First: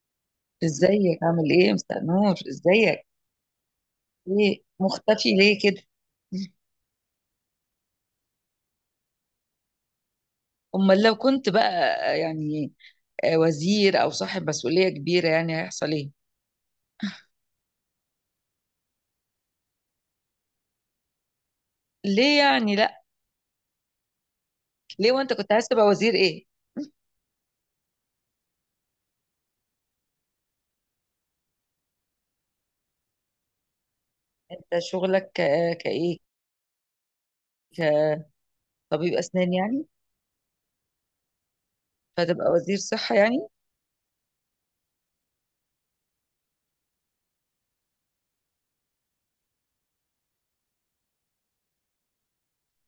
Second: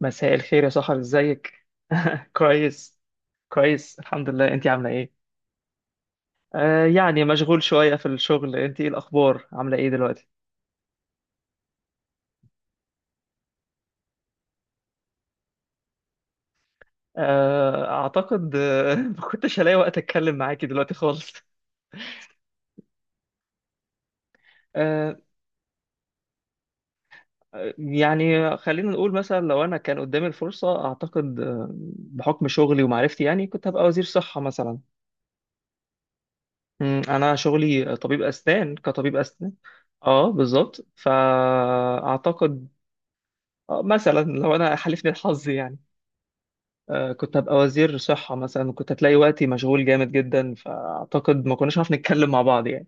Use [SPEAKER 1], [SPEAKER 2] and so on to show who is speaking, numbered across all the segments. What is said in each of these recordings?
[SPEAKER 1] مساء الخير يا سحر،
[SPEAKER 2] ازيك؟ عامل
[SPEAKER 1] ازيك؟
[SPEAKER 2] ايه يا مستر نور؟
[SPEAKER 1] كويس،
[SPEAKER 2] ازيك؟
[SPEAKER 1] كويس الحمد لله.
[SPEAKER 2] ايه،
[SPEAKER 1] انتي عامله ايه؟
[SPEAKER 2] مختفي ليه كده؟
[SPEAKER 1] مشغول شويه في الشغل. انتي ايه الاخبار، عامله ايه دلوقتي؟
[SPEAKER 2] امال لو كنت بقى، يعني وزير او صاحب مسؤولية كبيرة، يعني هيحصل ايه؟
[SPEAKER 1] آه اعتقد ما كنتش هلاقي وقت اتكلم معاكي دلوقتي خالص.
[SPEAKER 2] ليه يعني؟ لا. ليه؟
[SPEAKER 1] آه
[SPEAKER 2] وانت كنت عايز تبقى وزير ايه؟
[SPEAKER 1] خلينا نقول مثلا لو انا كان قدامي الفرصه اعتقد بحكم شغلي ومعرفتي يعني كنت هبقى وزير صحه مثلا.
[SPEAKER 2] انت شغلك كايه؟
[SPEAKER 1] انا شغلي طبيب اسنان،
[SPEAKER 2] كطبيب
[SPEAKER 1] كطبيب اسنان.
[SPEAKER 2] اسنان يعني؟
[SPEAKER 1] اه بالظبط،
[SPEAKER 2] فتبقى
[SPEAKER 1] فاعتقد
[SPEAKER 2] وزير صحة يعني؟
[SPEAKER 1] مثلا لو انا حالفني الحظ يعني كنت هبقى وزير صحة مثلا، وكنت هتلاقي وقتي مشغول جامد جدا، فأعتقد ما كناش هنعرف نتكلم مع بعض يعني.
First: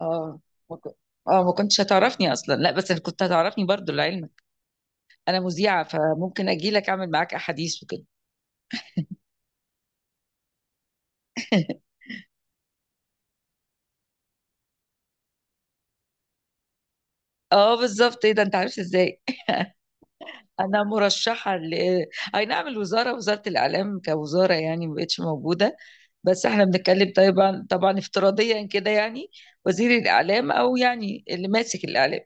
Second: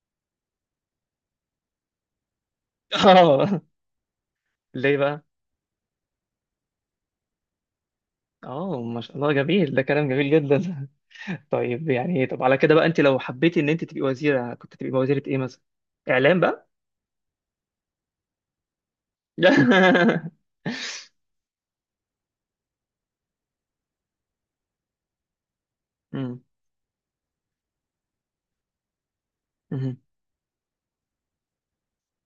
[SPEAKER 2] اه، ما كن- اه، ما كنتش هتعرفني اصلا، لا بس كنت
[SPEAKER 1] اه.
[SPEAKER 2] هتعرفني برضو لعلمك.
[SPEAKER 1] ليه بقى؟
[SPEAKER 2] انا مذيعة، فممكن اجي لك اعمل معاك احاديث وكده.
[SPEAKER 1] اه ما شاء الله، جميل، ده كلام جميل جدا. طيب يعني ايه، طب على كده بقى انت لو حبيتي ان انت تبقي وزيرة كنت تبقي وزيرة ايه مثلا؟ اعلام بقى؟
[SPEAKER 2] اه، بالظبط، ايه ده، انت عارف ازاي؟ انا مرشحه ل- اي نعم، الوزاره، وزاره الاعلام كوزاره يعني ما بقتش موجوده.
[SPEAKER 1] مم.
[SPEAKER 2] بس احنا بنتكلم طبعا طبعا افتراضيا كده يعني. وزير
[SPEAKER 1] مم.
[SPEAKER 2] الاعلام، او يعني اللي ماسك الاعلام.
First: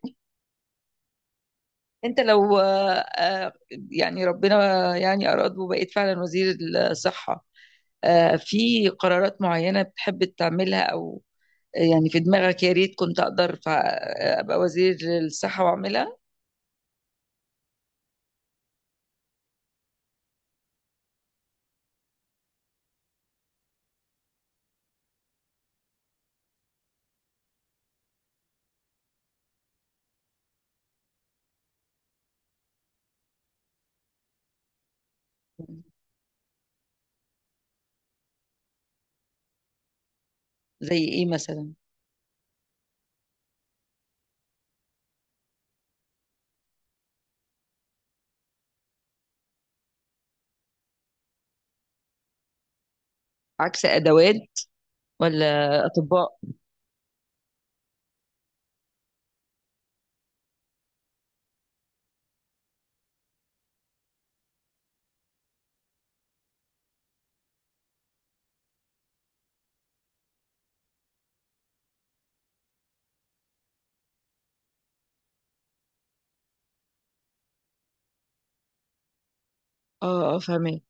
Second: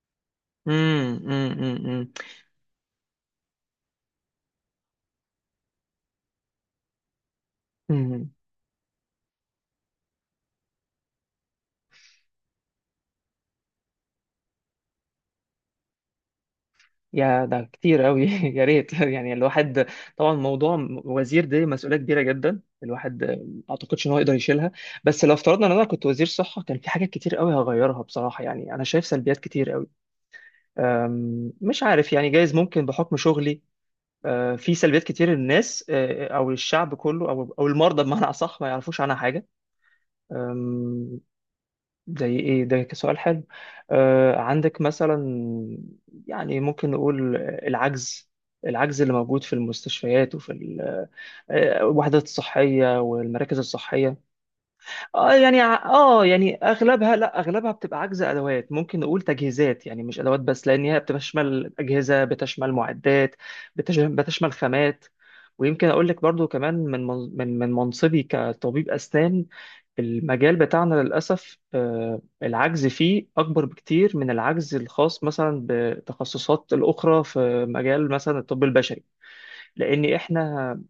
[SPEAKER 1] مم. مم. مم.
[SPEAKER 2] انت لو يعني ربنا يعني اراد وبقيت فعلا وزير الصحه،
[SPEAKER 1] مم.
[SPEAKER 2] في قرارات معينه بتحب تعملها، او يعني في دماغك، يا ريت كنت اقدر ابقى وزير الصحه واعملها.
[SPEAKER 1] يا ده كتير قوي. يا ريت يعني الواحد، طبعا موضوع وزير دي مسؤولية كبيرة جدا، الواحد ما اعتقدش ان هو يقدر يشيلها. بس لو افترضنا ان انا كنت وزير صحة كان في حاجات كتير قوي هغيرها بصراحة، يعني انا شايف سلبيات كتير قوي. مش عارف يعني، جايز ممكن بحكم شغلي في سلبيات كتير الناس او الشعب كله او المرضى بمعنى اصح ما يعرفوش عنها حاجة.
[SPEAKER 2] زي ايه مثلا؟
[SPEAKER 1] زي ايه ده، كسؤال حلو. آه عندك مثلا، يعني ممكن نقول العجز، العجز اللي موجود في المستشفيات وفي الوحدات الصحية والمراكز
[SPEAKER 2] عكس
[SPEAKER 1] الصحية.
[SPEAKER 2] ادوات،
[SPEAKER 1] اه
[SPEAKER 2] ولا
[SPEAKER 1] يعني
[SPEAKER 2] اطباء؟
[SPEAKER 1] اغلبها، لا اغلبها بتبقى عجز ادوات. ممكن نقول تجهيزات يعني مش ادوات بس، لان هي بتشمل اجهزة، بتشمل معدات، بتشمل خامات. ويمكن اقول لك برضو كمان من منصبي كطبيب اسنان، المجال بتاعنا للأسف العجز فيه أكبر بكتير من العجز الخاص مثلا بتخصصات الأخرى في مجال مثلا الطب البشري. لأن
[SPEAKER 2] اه، اه، فاهمة.
[SPEAKER 1] إحنا،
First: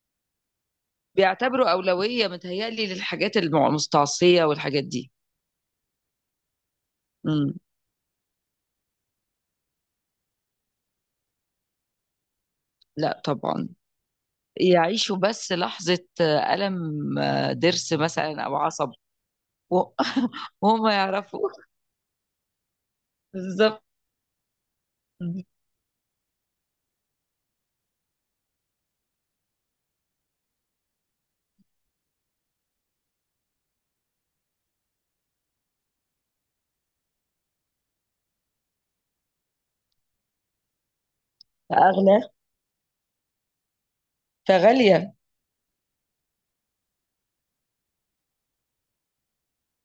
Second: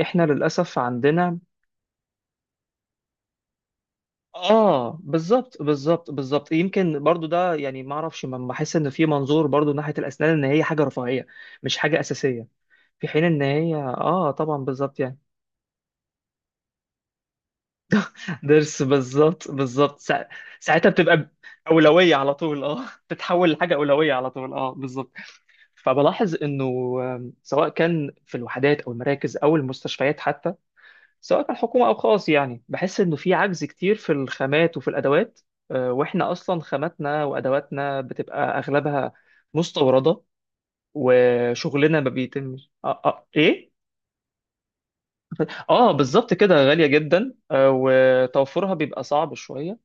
[SPEAKER 1] إحنا للأسف عندنا.
[SPEAKER 2] بيعتبروا أولوية متهيألي للحاجات المستعصية والحاجات
[SPEAKER 1] آه
[SPEAKER 2] دي.
[SPEAKER 1] بالظبط بالظبط. يمكن برضو
[SPEAKER 2] امم.
[SPEAKER 1] ده يعني ما أعرفش، ما بحس إن في منظور برضو ناحية الأسنان إن هي حاجة رفاهية، مش حاجة أساسية. في
[SPEAKER 2] لا
[SPEAKER 1] حين إن
[SPEAKER 2] طبعا.
[SPEAKER 1] هي آه طبعا بالظبط
[SPEAKER 2] يعيشوا
[SPEAKER 1] يعني.
[SPEAKER 2] بس لحظة ألم، ضرس مثلا أو
[SPEAKER 1] درس،
[SPEAKER 2] عصب.
[SPEAKER 1] بالظبط
[SPEAKER 2] و-
[SPEAKER 1] بالظبط،
[SPEAKER 2] وهم
[SPEAKER 1] ساعتها بتبقى
[SPEAKER 2] يعرفوا.
[SPEAKER 1] أولوية على طول آه، تتحول لحاجة
[SPEAKER 2] بالظبط.
[SPEAKER 1] أولوية على طول آه بالظبط.
[SPEAKER 2] مم.
[SPEAKER 1] فبلاحظ انه سواء كان في الوحدات او المراكز او المستشفيات حتى، سواء كان حكومه او خاص، يعني بحس انه في عجز كتير في الخامات وفي الادوات. واحنا اصلا خاماتنا وادواتنا بتبقى اغلبها مستورده، وشغلنا ما
[SPEAKER 2] أغلى.
[SPEAKER 1] بيتمش ايه.
[SPEAKER 2] فغالية.
[SPEAKER 1] اه بالظبط كده، غاليه جدا. وتوفرها بيبقى صعب شويه.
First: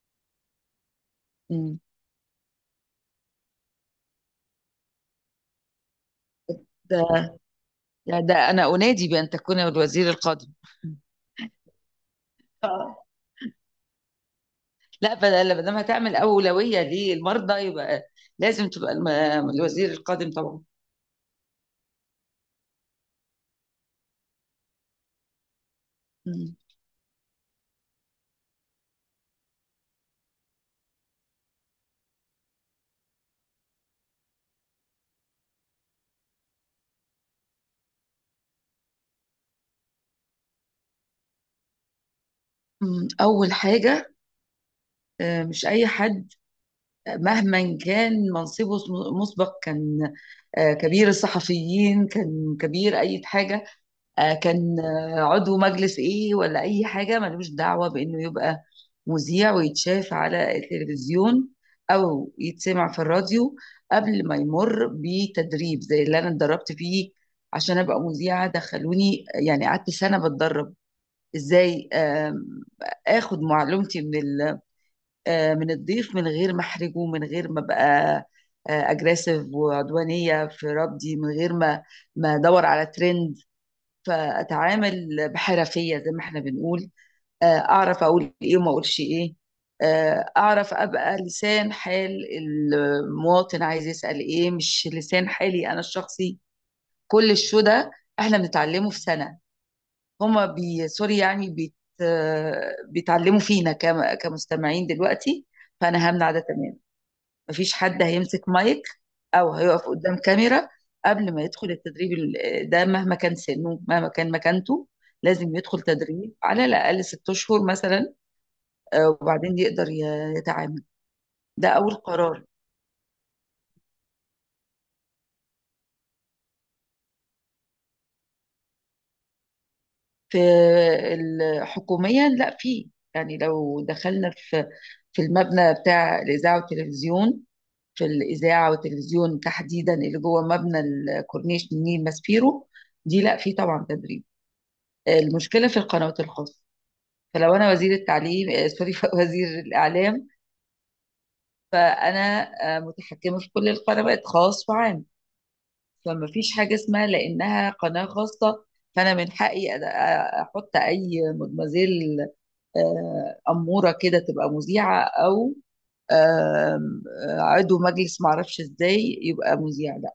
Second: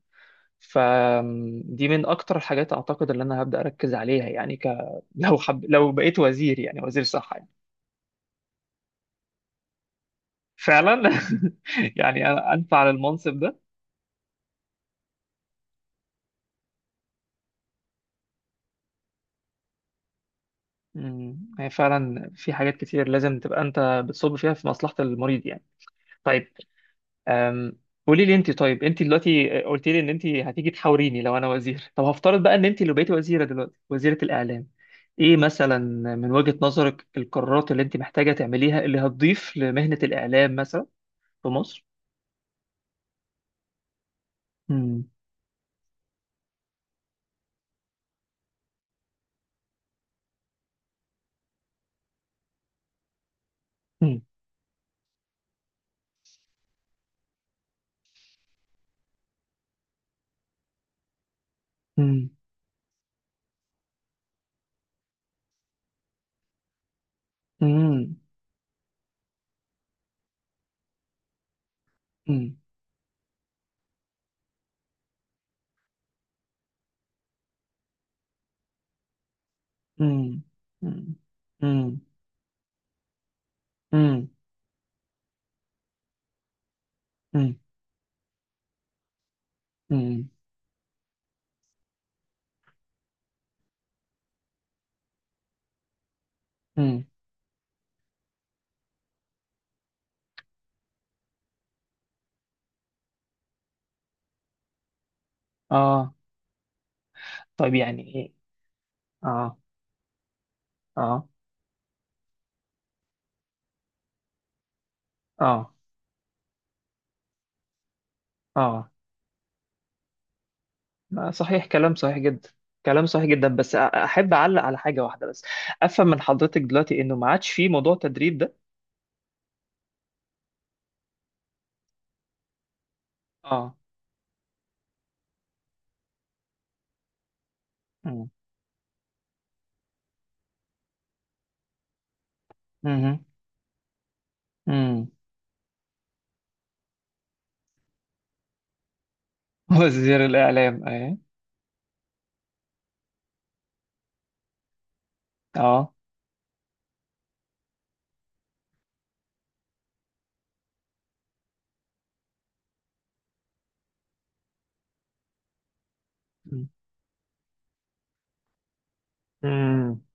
[SPEAKER 2] مم.
[SPEAKER 1] فدي من اكتر الحاجات اعتقد اللي انا هبدا اركز عليها، يعني لو بقيت وزير، يعني وزير
[SPEAKER 2] ده
[SPEAKER 1] صحه يعني.
[SPEAKER 2] ده ده أنا أنادي بأن تكون الوزير القادم.
[SPEAKER 1] فعلا. يعني أنا أنت على
[SPEAKER 2] آه.
[SPEAKER 1] المنصب ده.
[SPEAKER 2] لا، بدل ما دام هتعمل أولوية للمرضى يبقى لازم تبقى الوزير القادم طبعا.
[SPEAKER 1] مم. هي فعلا في حاجات كتير لازم تبقى أنت بتصب فيها في مصلحة المريض يعني. طيب.
[SPEAKER 2] مم.
[SPEAKER 1] أم، قولي لي أنت، طيب أنت دلوقتي قلت لي إن أنت هتيجي تحاوريني لو أنا وزير. طب هفترض بقى إن أنت اللي بقيتي وزيرة دلوقتي، وزيرة الإعلام، إيه مثلا من وجهة نظرك القرارات اللي أنت محتاجة تعمليها اللي هتضيف لمهنة الإعلام مثلا في مصر؟
[SPEAKER 2] مم. أول حاجة:
[SPEAKER 1] مم.
[SPEAKER 2] مش أي حد مهما كان منصبه، مسبق كان كبير الصحفيين، كان كبير أي حاجة،
[SPEAKER 1] مم.
[SPEAKER 2] كان عضو مجلس إيه ولا أي حاجة، ملوش دعوة بإنه يبقى مذيع ويتشاف على التلفزيون
[SPEAKER 1] مم.
[SPEAKER 2] أو يتسمع في الراديو، قبل ما يمر بتدريب زي اللي أنا اتدربت فيه عشان أبقى
[SPEAKER 1] مم.
[SPEAKER 2] مذيعة. دخلوني، يعني قعدت سنة بتدرب إزاي
[SPEAKER 1] مم.
[SPEAKER 2] آخد معلومتي من ال آه، من الضيف، من غير ما احرجه، من غير ما ابقى اجريسيف
[SPEAKER 1] مم.
[SPEAKER 2] وعدوانيه في
[SPEAKER 1] مم.
[SPEAKER 2] ردي، من غير ما ادور على ترند.
[SPEAKER 1] مم.
[SPEAKER 2] فاتعامل بحرفيه، زي ما احنا بنقول،
[SPEAKER 1] مم.
[SPEAKER 2] اعرف اقول ايه وما اقولش ايه،
[SPEAKER 1] امم.
[SPEAKER 2] اعرف ابقى لسان حال المواطن، عايز يسال ايه، مش لسان حالي انا الشخصي.
[SPEAKER 1] امم.
[SPEAKER 2] كل الشو ده احنا بنتعلمه في سنه. هما، بي سوري يعني، بيتعلموا فينا كمستمعين دلوقتي. فانا
[SPEAKER 1] اه.
[SPEAKER 2] همنع ده تماما. مفيش
[SPEAKER 1] طيب يعني
[SPEAKER 2] حد
[SPEAKER 1] ايه.
[SPEAKER 2] هيمسك مايك او
[SPEAKER 1] اه.
[SPEAKER 2] هيقف قدام كاميرا
[SPEAKER 1] اه.
[SPEAKER 2] قبل ما يدخل التدريب ده، مهما كان سنه، مهما كان مكانته. لازم
[SPEAKER 1] اه.
[SPEAKER 2] يدخل تدريب على الاقل 6 اشهر مثلا،
[SPEAKER 1] اه.
[SPEAKER 2] وبعدين يقدر يتعامل.
[SPEAKER 1] ما صحيح،
[SPEAKER 2] ده اول
[SPEAKER 1] كلام صحيح
[SPEAKER 2] قرار.
[SPEAKER 1] جدا. كلام صحيح جدا، بس احب اعلق على حاجه واحده بس. افهم من حضرتك دلوقتي انه ما عادش في موضوع تدريب ده؟
[SPEAKER 2] في حكوميا لا، في، يعني
[SPEAKER 1] اه.
[SPEAKER 2] لو دخلنا في المبنى بتاع الاذاعه والتلفزيون، في
[SPEAKER 1] امم.
[SPEAKER 2] الاذاعه والتلفزيون تحديدا، اللي جوه مبنى الكورنيش من نيل ماسبيرو، دي
[SPEAKER 1] امم.
[SPEAKER 2] لا، في طبعا تدريب.
[SPEAKER 1] امم.
[SPEAKER 2] المشكله في القنوات الخاصه. فلو انا وزير التعليم، سوري وزير
[SPEAKER 1] وزير
[SPEAKER 2] الاعلام،
[SPEAKER 1] الاعلام ايه.
[SPEAKER 2] فانا متحكمه في كل القنوات، خاص وعام.
[SPEAKER 1] اه.
[SPEAKER 2] فما فيش حاجه اسمها لانها قناه خاصه، فانا من حقي احط اي مدمزيل اموره كده تبقى مذيعه، او
[SPEAKER 1] امم.
[SPEAKER 2] آم، آه، عضو مجلس معرفش ازاي يبقى مذيع،
[SPEAKER 1] أمم.
[SPEAKER 2] لا.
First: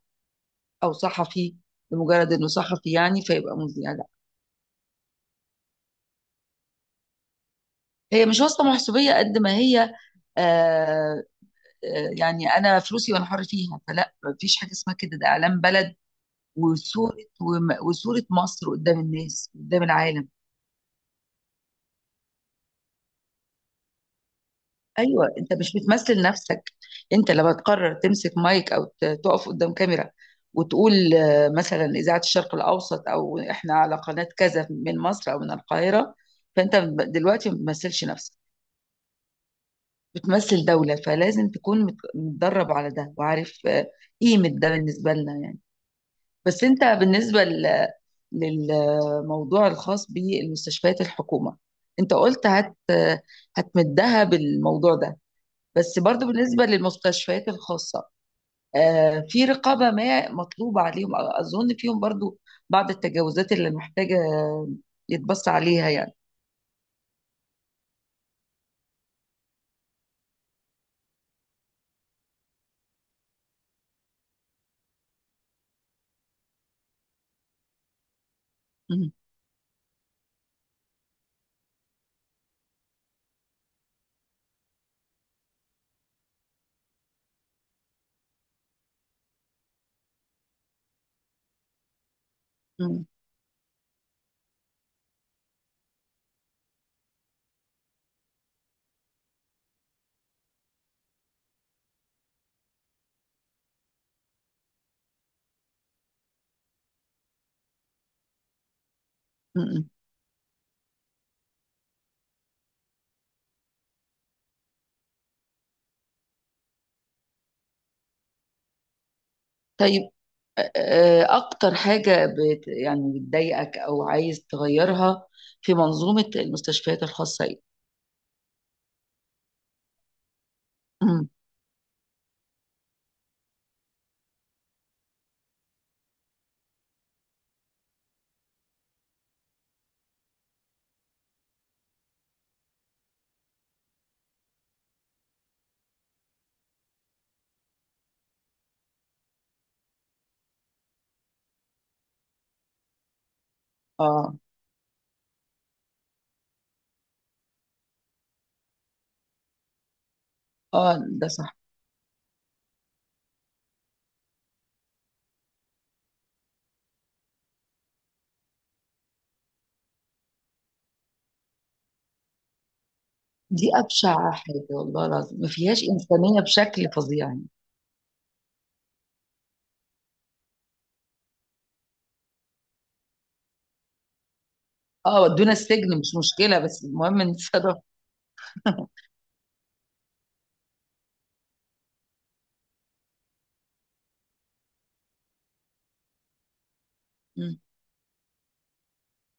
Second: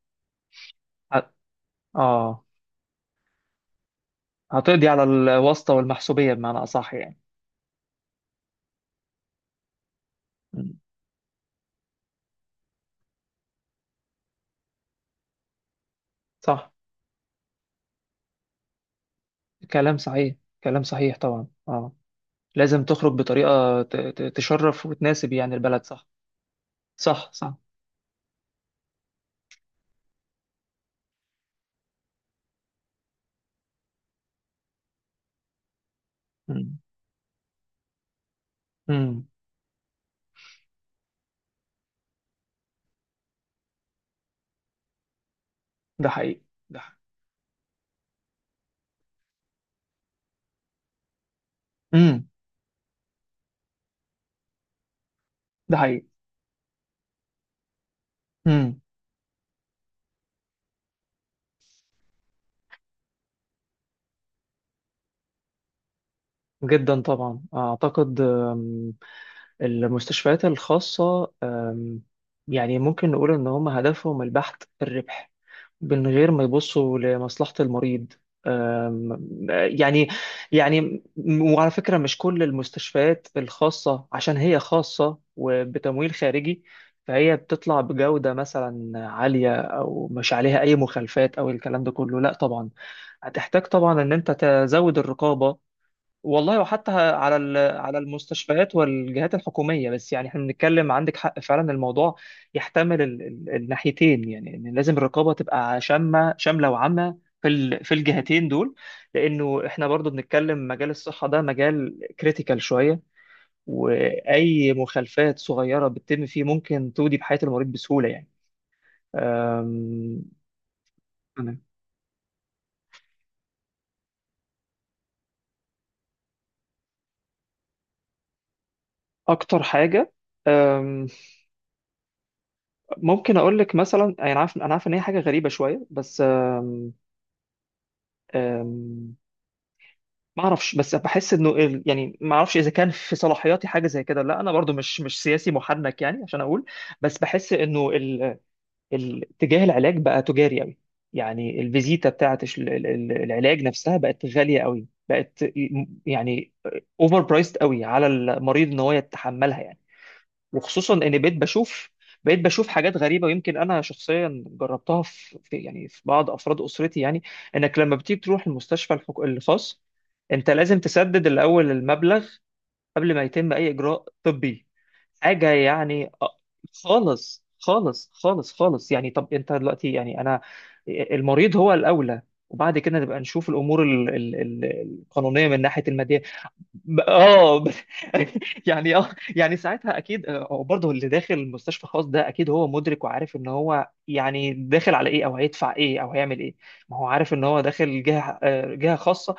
[SPEAKER 2] او
[SPEAKER 1] ه-
[SPEAKER 2] صحفي، لمجرد
[SPEAKER 1] اه.
[SPEAKER 2] انه صحفي يعني فيبقى مذيع، لا.
[SPEAKER 1] هتقضي على الواسطه والمحسوبيه بمعنى اصح يعني.
[SPEAKER 2] هي مش واسطه محسوبيه قد ما هي،
[SPEAKER 1] أمم.
[SPEAKER 2] آه، يعني انا فلوسي وانا حر فيها، فلا، مفيش حاجه اسمها كده، ده اعلام بلد
[SPEAKER 1] صح.
[SPEAKER 2] وصوره، وصوره مصر قدام الناس، قدام
[SPEAKER 1] كلام
[SPEAKER 2] العالم.
[SPEAKER 1] صحيح. كلام صحيح طبعا. اه، لازم تخرج بطريقة تشرف
[SPEAKER 2] ايوه،
[SPEAKER 1] وتناسب
[SPEAKER 2] انت
[SPEAKER 1] يعني
[SPEAKER 2] مش
[SPEAKER 1] البلد، صح.
[SPEAKER 2] بتمثل نفسك.
[SPEAKER 1] صح،
[SPEAKER 2] انت
[SPEAKER 1] صح.
[SPEAKER 2] لما تقرر تمسك مايك او تقف قدام كاميرا وتقول مثلا اذاعه الشرق الاوسط، او احنا على قناه كذا من مصر او من القاهره، فانت
[SPEAKER 1] مم.
[SPEAKER 2] دلوقتي ما بتمثلش نفسك،
[SPEAKER 1] مم.
[SPEAKER 2] بتمثل دوله. فلازم تكون متدرب على ده، وعارف قيمه ده بالنسبه لنا يعني.
[SPEAKER 1] ده حقيقي.
[SPEAKER 2] بس
[SPEAKER 1] ده
[SPEAKER 2] انت
[SPEAKER 1] حقيقي.
[SPEAKER 2] بالنسبه للموضوع الخاص بالمستشفيات الحكومه، انت
[SPEAKER 1] مم.
[SPEAKER 2] قلت هتمدها بالموضوع ده.
[SPEAKER 1] ده
[SPEAKER 2] بس
[SPEAKER 1] حقيقي.
[SPEAKER 2] برضو بالنسبه للمستشفيات الخاصه،
[SPEAKER 1] مم.
[SPEAKER 2] في رقابه ما مطلوبه عليهم، اظن فيهم برضو بعض التجاوزات اللي محتاجه يتبص عليها يعني.
[SPEAKER 1] جدا طبعا، أعتقد المستشفيات الخاصة يعني ممكن نقول إن هم هدفهم البحث في الربح من غير ما يبصوا لمصلحة المريض.
[SPEAKER 2] مم.
[SPEAKER 1] يعني، يعني وعلى فكرة مش كل المستشفيات الخاصة عشان هي خاصة وبتمويل خارجي فهي بتطلع بجودة مثلا عالية، أو مش عليها أي مخالفات أو الكلام ده كله، لا طبعا.
[SPEAKER 2] مم.
[SPEAKER 1] هتحتاج طبعا إن أنت تزود الرقابة والله، وحتى على على المستشفيات والجهات الحكوميه. بس يعني احنا بنتكلم، عندك حق فعلا الموضوع يحتمل الناحيتين، يعني إن لازم الرقابه تبقى شامله وعامه في في الجهتين دول. لانه احنا
[SPEAKER 2] مم.
[SPEAKER 1] برضو بنتكلم مجال الصحه، ده مجال كريتيكال شويه، واي مخالفات صغيره بتتم فيه ممكن تودي بحياه المريض بسهوله يعني.
[SPEAKER 2] طيب،
[SPEAKER 1] أم، أنا
[SPEAKER 2] اكتر حاجه يعني بتضايقك او عايز تغيرها في منظومه المستشفيات الخاصه ايه؟
[SPEAKER 1] اكتر حاجه أم،
[SPEAKER 2] مم.
[SPEAKER 1] ممكن اقول لك مثلا، انا عارف، انا عارف ان هي حاجه غريبه شويه بس أم، ما اعرفش، بس بحس انه يعني ما اعرفش اذا كان في صلاحياتي حاجه زي كده، لا انا برضو مش سياسي محنك يعني عشان اقول. بس بحس انه اتجاه العلاج بقى تجاري قوي، يعني الفيزيتا بتاعت العلاج نفسها بقت
[SPEAKER 2] اه،
[SPEAKER 1] غاليه قوي، بقت يعني اوفر برايسد قوي على المريض ان هو يتحملها يعني. وخصوصا
[SPEAKER 2] اه،
[SPEAKER 1] ان
[SPEAKER 2] ده
[SPEAKER 1] بقيت
[SPEAKER 2] صح.
[SPEAKER 1] بشوف، بقيت بشوف حاجات غريبه، ويمكن انا شخصيا جربتها يعني في بعض افراد اسرتي يعني. انك لما بتيجي تروح المستشفى الخاص، انت لازم تسدد الاول المبلغ قبل ما يتم اي
[SPEAKER 2] دي
[SPEAKER 1] اجراء
[SPEAKER 2] ابشع
[SPEAKER 1] طبي.
[SPEAKER 2] حاجه، والله العظيم ما
[SPEAKER 1] حاجه
[SPEAKER 2] فيهاش
[SPEAKER 1] يعني
[SPEAKER 2] انسانيه بشكل فظيع
[SPEAKER 1] خالص
[SPEAKER 2] يعني.
[SPEAKER 1] خالص يعني. طب انت دلوقتي يعني انا، المريض هو الاولى، وبعد كده نبقى نشوف الامور
[SPEAKER 2] اه،
[SPEAKER 1] القانونيه
[SPEAKER 2] ودونا
[SPEAKER 1] من ناحيه
[SPEAKER 2] السجن مش
[SPEAKER 1] الماديه.
[SPEAKER 2] مشكله، بس
[SPEAKER 1] ب-
[SPEAKER 2] المهم
[SPEAKER 1] اه ب-
[SPEAKER 2] نتصرف.
[SPEAKER 1] يعني اه. يعني ساعتها اكيد هو برضه اللي داخل مستشفى خاص ده اكيد هو مدرك وعارف ان هو يعني داخل على ايه او هيدفع ايه او هيعمل ايه. ما هو عارف ان
[SPEAKER 2] مم.
[SPEAKER 1] هو داخل جهه جهه خاصه،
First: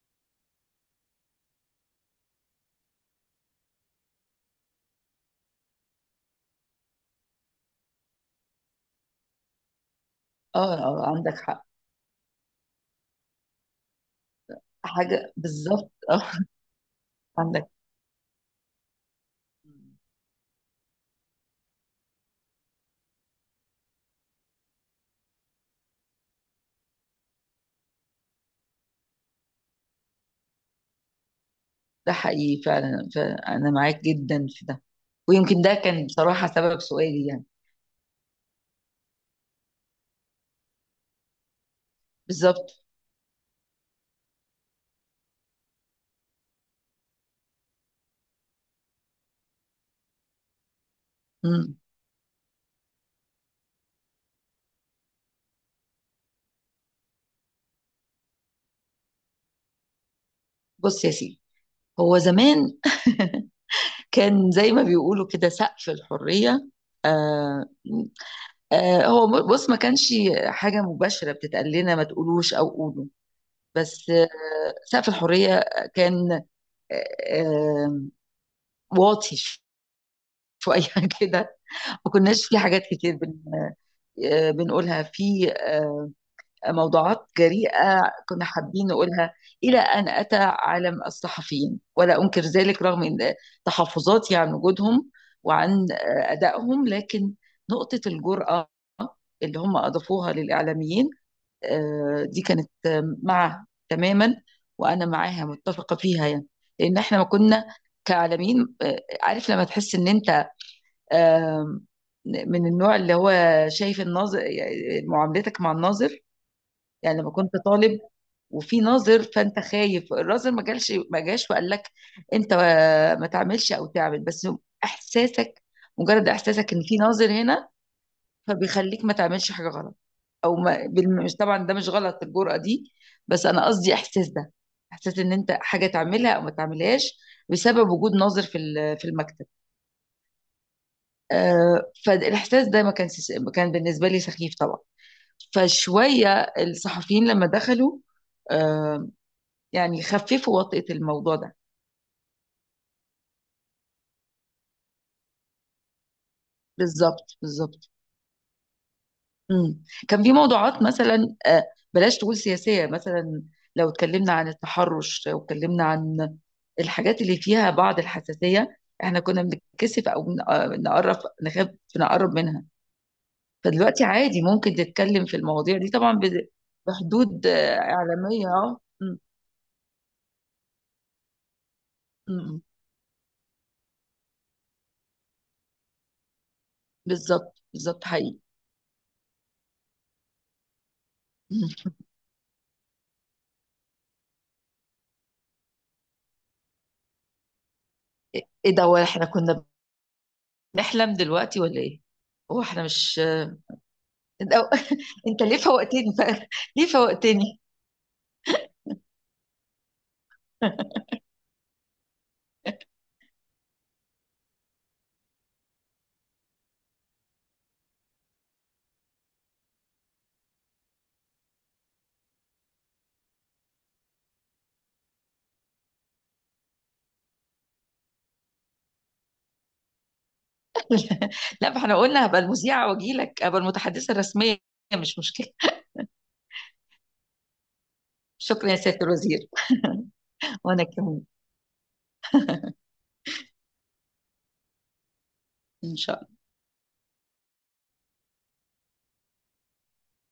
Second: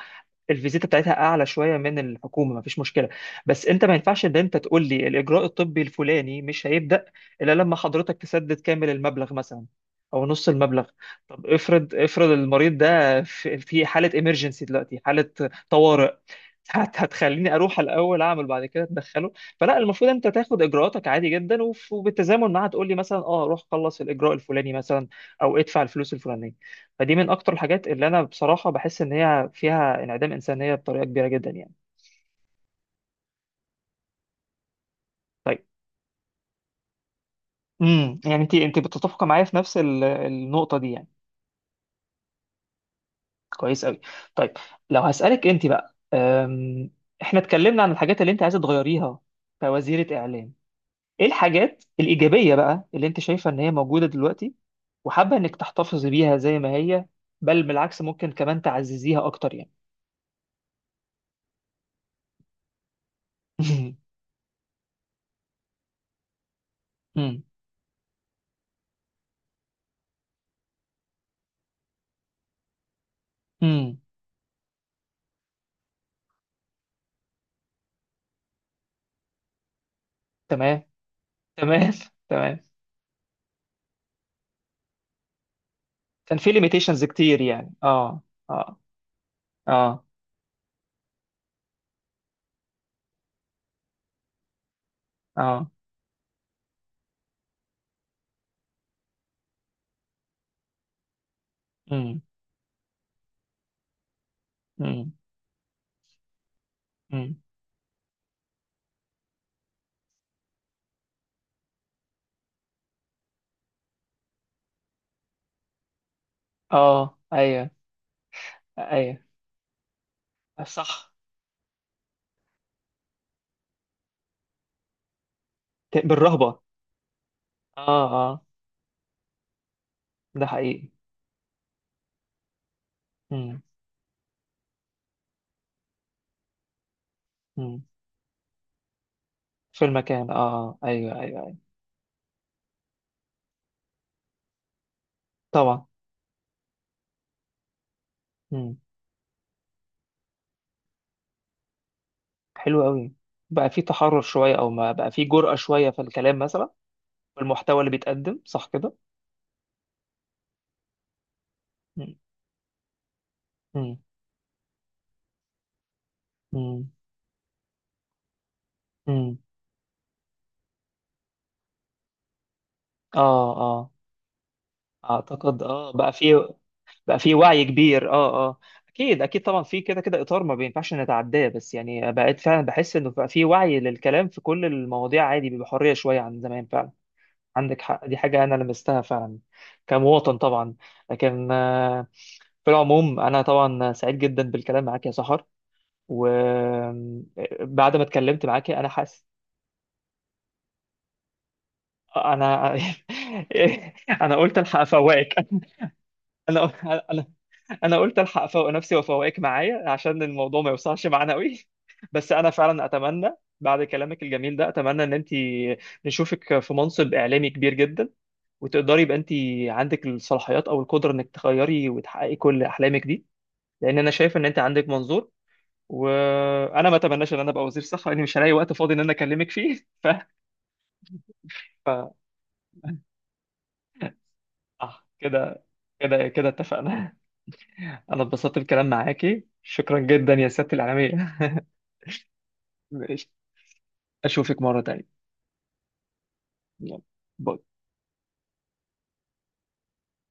[SPEAKER 1] الفيزيتا بتاعتها اعلى شويه من الحكومه، ما فيش مشكله. بس انت ما ينفعش ان انت تقول لي الاجراء الطبي الفلاني مش هيبدا الا لما حضرتك تسدد كامل المبلغ مثلا او نص
[SPEAKER 2] اه،
[SPEAKER 1] المبلغ.
[SPEAKER 2] اه، عندك
[SPEAKER 1] طب
[SPEAKER 2] حق.
[SPEAKER 1] افرض، افرض المريض ده في في حاله ايمرجنسي دلوقتي، حاله
[SPEAKER 2] حاجه بالظبط،
[SPEAKER 1] طوارئ،
[SPEAKER 2] اه،
[SPEAKER 1] هتخليني
[SPEAKER 2] عندك.
[SPEAKER 1] اروح الاول اعمل بعد كده تدخله؟ فلا، المفروض انت تاخد اجراءاتك عادي جدا، وبالتزامن معاها تقول لي مثلا اه روح خلص الاجراء الفلاني مثلا او ادفع الفلوس الفلانيه. فدي من اكتر الحاجات اللي انا بصراحه بحس ان هي فيها انعدام انسانيه بطريقه كبيره جدا يعني.
[SPEAKER 2] ده حقيقي فعلا، فانا معاك جدا في ده، ويمكن
[SPEAKER 1] طيب.
[SPEAKER 2] ده كان بصراحه سبب سؤالي يعني.
[SPEAKER 1] امم، يعني انت، انت بتتفق معايا في نفس النقطه دي يعني.
[SPEAKER 2] بالظبط.
[SPEAKER 1] كويس قوي. طيب. لو هسالك انت بقى، احنا اتكلمنا عن الحاجات اللي انت عايزه تغيريها كوزيره اعلام، ايه
[SPEAKER 2] مم.
[SPEAKER 1] الحاجات الايجابيه بقى اللي انت شايفه ان هي موجوده دلوقتي وحابه انك تحتفظي بيها زي ما هي، بل بالعكس ممكن كمان تعززيها اكتر يعني.
[SPEAKER 2] بص يا سيدي، هو زمان كان زي ما بيقولوا كده سقف الحريه،
[SPEAKER 1] مم.
[SPEAKER 2] آه هو بص، ما كانش حاجة مباشرة بتتقال لنا: ما تقولوش أو قولوا،
[SPEAKER 1] مم.
[SPEAKER 2] بس سقف الحرية كان آه، آه، واطي شوية
[SPEAKER 1] تمام.
[SPEAKER 2] كده.
[SPEAKER 1] تمام.
[SPEAKER 2] ما كناش في
[SPEAKER 1] تمام.
[SPEAKER 2] حاجات كتير بنقولها في
[SPEAKER 1] كان في ليميتيشنز
[SPEAKER 2] موضوعات
[SPEAKER 1] كتير يعني،
[SPEAKER 2] جريئة
[SPEAKER 1] اه.
[SPEAKER 2] كنا
[SPEAKER 1] اه.
[SPEAKER 2] حابين نقولها، إلى
[SPEAKER 1] اه.
[SPEAKER 2] أن أتى عالم الصحفيين، ولا أنكر ذلك رغم إن تحفظاتي عن وجودهم
[SPEAKER 1] اه.
[SPEAKER 2] وعن أدائهم، لكن نقطة الجرأة اللي هم أضافوها للإعلاميين
[SPEAKER 1] مم.
[SPEAKER 2] دي كانت معها تماما، وانا
[SPEAKER 1] مم.
[SPEAKER 2] معاها متفقه فيها يعني. لان احنا ما
[SPEAKER 1] مم.
[SPEAKER 2] كنا كعالمين، عارف لما تحس ان انت آه، من النوع اللي هو شايف الناظر، يعني معاملتك مع الناظر،
[SPEAKER 1] اه
[SPEAKER 2] يعني لما كنت
[SPEAKER 1] ايوه
[SPEAKER 2] طالب وفي
[SPEAKER 1] ايوه.
[SPEAKER 2] ناظر، فانت خايف الناظر
[SPEAKER 1] صح.
[SPEAKER 2] ما جاش وقال لك انت ما تعملش او تعمل، بس احساسك، مجرد
[SPEAKER 1] بالرهبه.
[SPEAKER 2] احساسك ان في ناظر هنا
[SPEAKER 1] اه. اه.
[SPEAKER 2] فبيخليك ما تعملش حاجة غلط،
[SPEAKER 1] ده
[SPEAKER 2] او ما
[SPEAKER 1] حقيقي.
[SPEAKER 2] بالم- مش، طبعا ده مش غلط الجرأة دي، بس
[SPEAKER 1] مم.
[SPEAKER 2] انا قصدي احساس ده، احساس ان انت حاجة تعملها او ما تعملهاش
[SPEAKER 1] مم.
[SPEAKER 2] بسبب وجود ناظر في المكتب.
[SPEAKER 1] في المكان اه آه. ايوه ايوه ايوه.
[SPEAKER 2] فالاحساس ده ما كان كان بالنسبة لي سخيف طبعا.
[SPEAKER 1] طبعا.
[SPEAKER 2] فشوية الصحفيين لما دخلوا آه، يعني خففوا وطئة الموضوع ده.
[SPEAKER 1] حلو قوي. بقى في تحرر شويه، او ما بقى في جرأة شويه في الكلام مثلا
[SPEAKER 2] بالظبط،
[SPEAKER 1] والمحتوى
[SPEAKER 2] بالظبط.
[SPEAKER 1] اللي بيتقدم، صح كده.
[SPEAKER 2] امم. كان في موضوعات مثلا،
[SPEAKER 1] مم.
[SPEAKER 2] بلاش تقول سياسية مثلا، لو
[SPEAKER 1] مم.
[SPEAKER 2] اتكلمنا عن التحرش، لو اتكلمنا عن
[SPEAKER 1] مم.
[SPEAKER 2] الحاجات اللي فيها بعض الحساسية، احنا
[SPEAKER 1] مم.
[SPEAKER 2] كنا بنتكسف او نقرب، نخاف نقرب منها.
[SPEAKER 1] اه. اه.
[SPEAKER 2] فدلوقتي عادي ممكن تتكلم في
[SPEAKER 1] اعتقد
[SPEAKER 2] المواضيع دي،
[SPEAKER 1] اه بقى
[SPEAKER 2] طبعا
[SPEAKER 1] في، بقى في
[SPEAKER 2] بحدود
[SPEAKER 1] وعي كبير
[SPEAKER 2] إعلامية
[SPEAKER 1] اه اه. اكيد اكيد طبعا، في كده كده اطار ما بينفعش نتعداه، بس يعني بقيت
[SPEAKER 2] أمم.
[SPEAKER 1] فعلا بحس انه بقى في وعي للكلام في كل المواضيع عادي بحريه شويه عن زمان فعلا.
[SPEAKER 2] بالظبط،
[SPEAKER 1] عندك
[SPEAKER 2] بالظبط،
[SPEAKER 1] حق، دي
[SPEAKER 2] حقيقي.
[SPEAKER 1] حاجه انا لمستها فعلا كمواطن طبعا. لكن
[SPEAKER 2] أمم.
[SPEAKER 1] في العموم انا طبعا سعيد جدا بالكلام معاك يا سحر. وبعد ما اتكلمت
[SPEAKER 2] ايه
[SPEAKER 1] معاكي
[SPEAKER 2] ده؟
[SPEAKER 1] انا
[SPEAKER 2] واحنا
[SPEAKER 1] حاسس،
[SPEAKER 2] كنا بنحلم دلوقتي ولا ايه؟ هو
[SPEAKER 1] انا.
[SPEAKER 2] احنا مش
[SPEAKER 1] انا
[SPEAKER 2] إيه
[SPEAKER 1] قلت
[SPEAKER 2] ده؟
[SPEAKER 1] الحق افوقك.
[SPEAKER 2] انت ليه فوقتني بقى؟
[SPEAKER 1] انا
[SPEAKER 2] ليه
[SPEAKER 1] انا
[SPEAKER 2] فوقتني؟
[SPEAKER 1] انا قلت الحق افوق نفسي وافوقك معايا عشان الموضوع ما يوصلش معانا قوي. بس انا فعلا اتمنى بعد كلامك الجميل ده، اتمنى ان انت، نشوفك في منصب اعلامي كبير جدا، وتقدري يبقى انت عندك الصلاحيات او القدره انك تغيري وتحققي كل احلامك دي، لان انا شايف ان انت عندك منظور. وانا ما اتمناش ان انا ابقى وزير صحه لاني مش هلاقي وقت فاضي ان انا اكلمك فيه.
[SPEAKER 2] لا، ما
[SPEAKER 1] ف،
[SPEAKER 2] احنا قلنا هبقى المذيعة واجي لك، هبقى المتحدثة الرسمية.
[SPEAKER 1] صح
[SPEAKER 2] مش مشكلة.
[SPEAKER 1] كده، كده اتفقنا. انا اتبسطت
[SPEAKER 2] شكرا يا
[SPEAKER 1] بالكلام
[SPEAKER 2] سيادة
[SPEAKER 1] معاكي،
[SPEAKER 2] الوزير.
[SPEAKER 1] شكرا جدا يا سيادة
[SPEAKER 2] وانا كمان.
[SPEAKER 1] الإعلامية. ماشي. اشوفك مرة تانية.
[SPEAKER 2] ان شاء الله.
[SPEAKER 1] يلا، باي.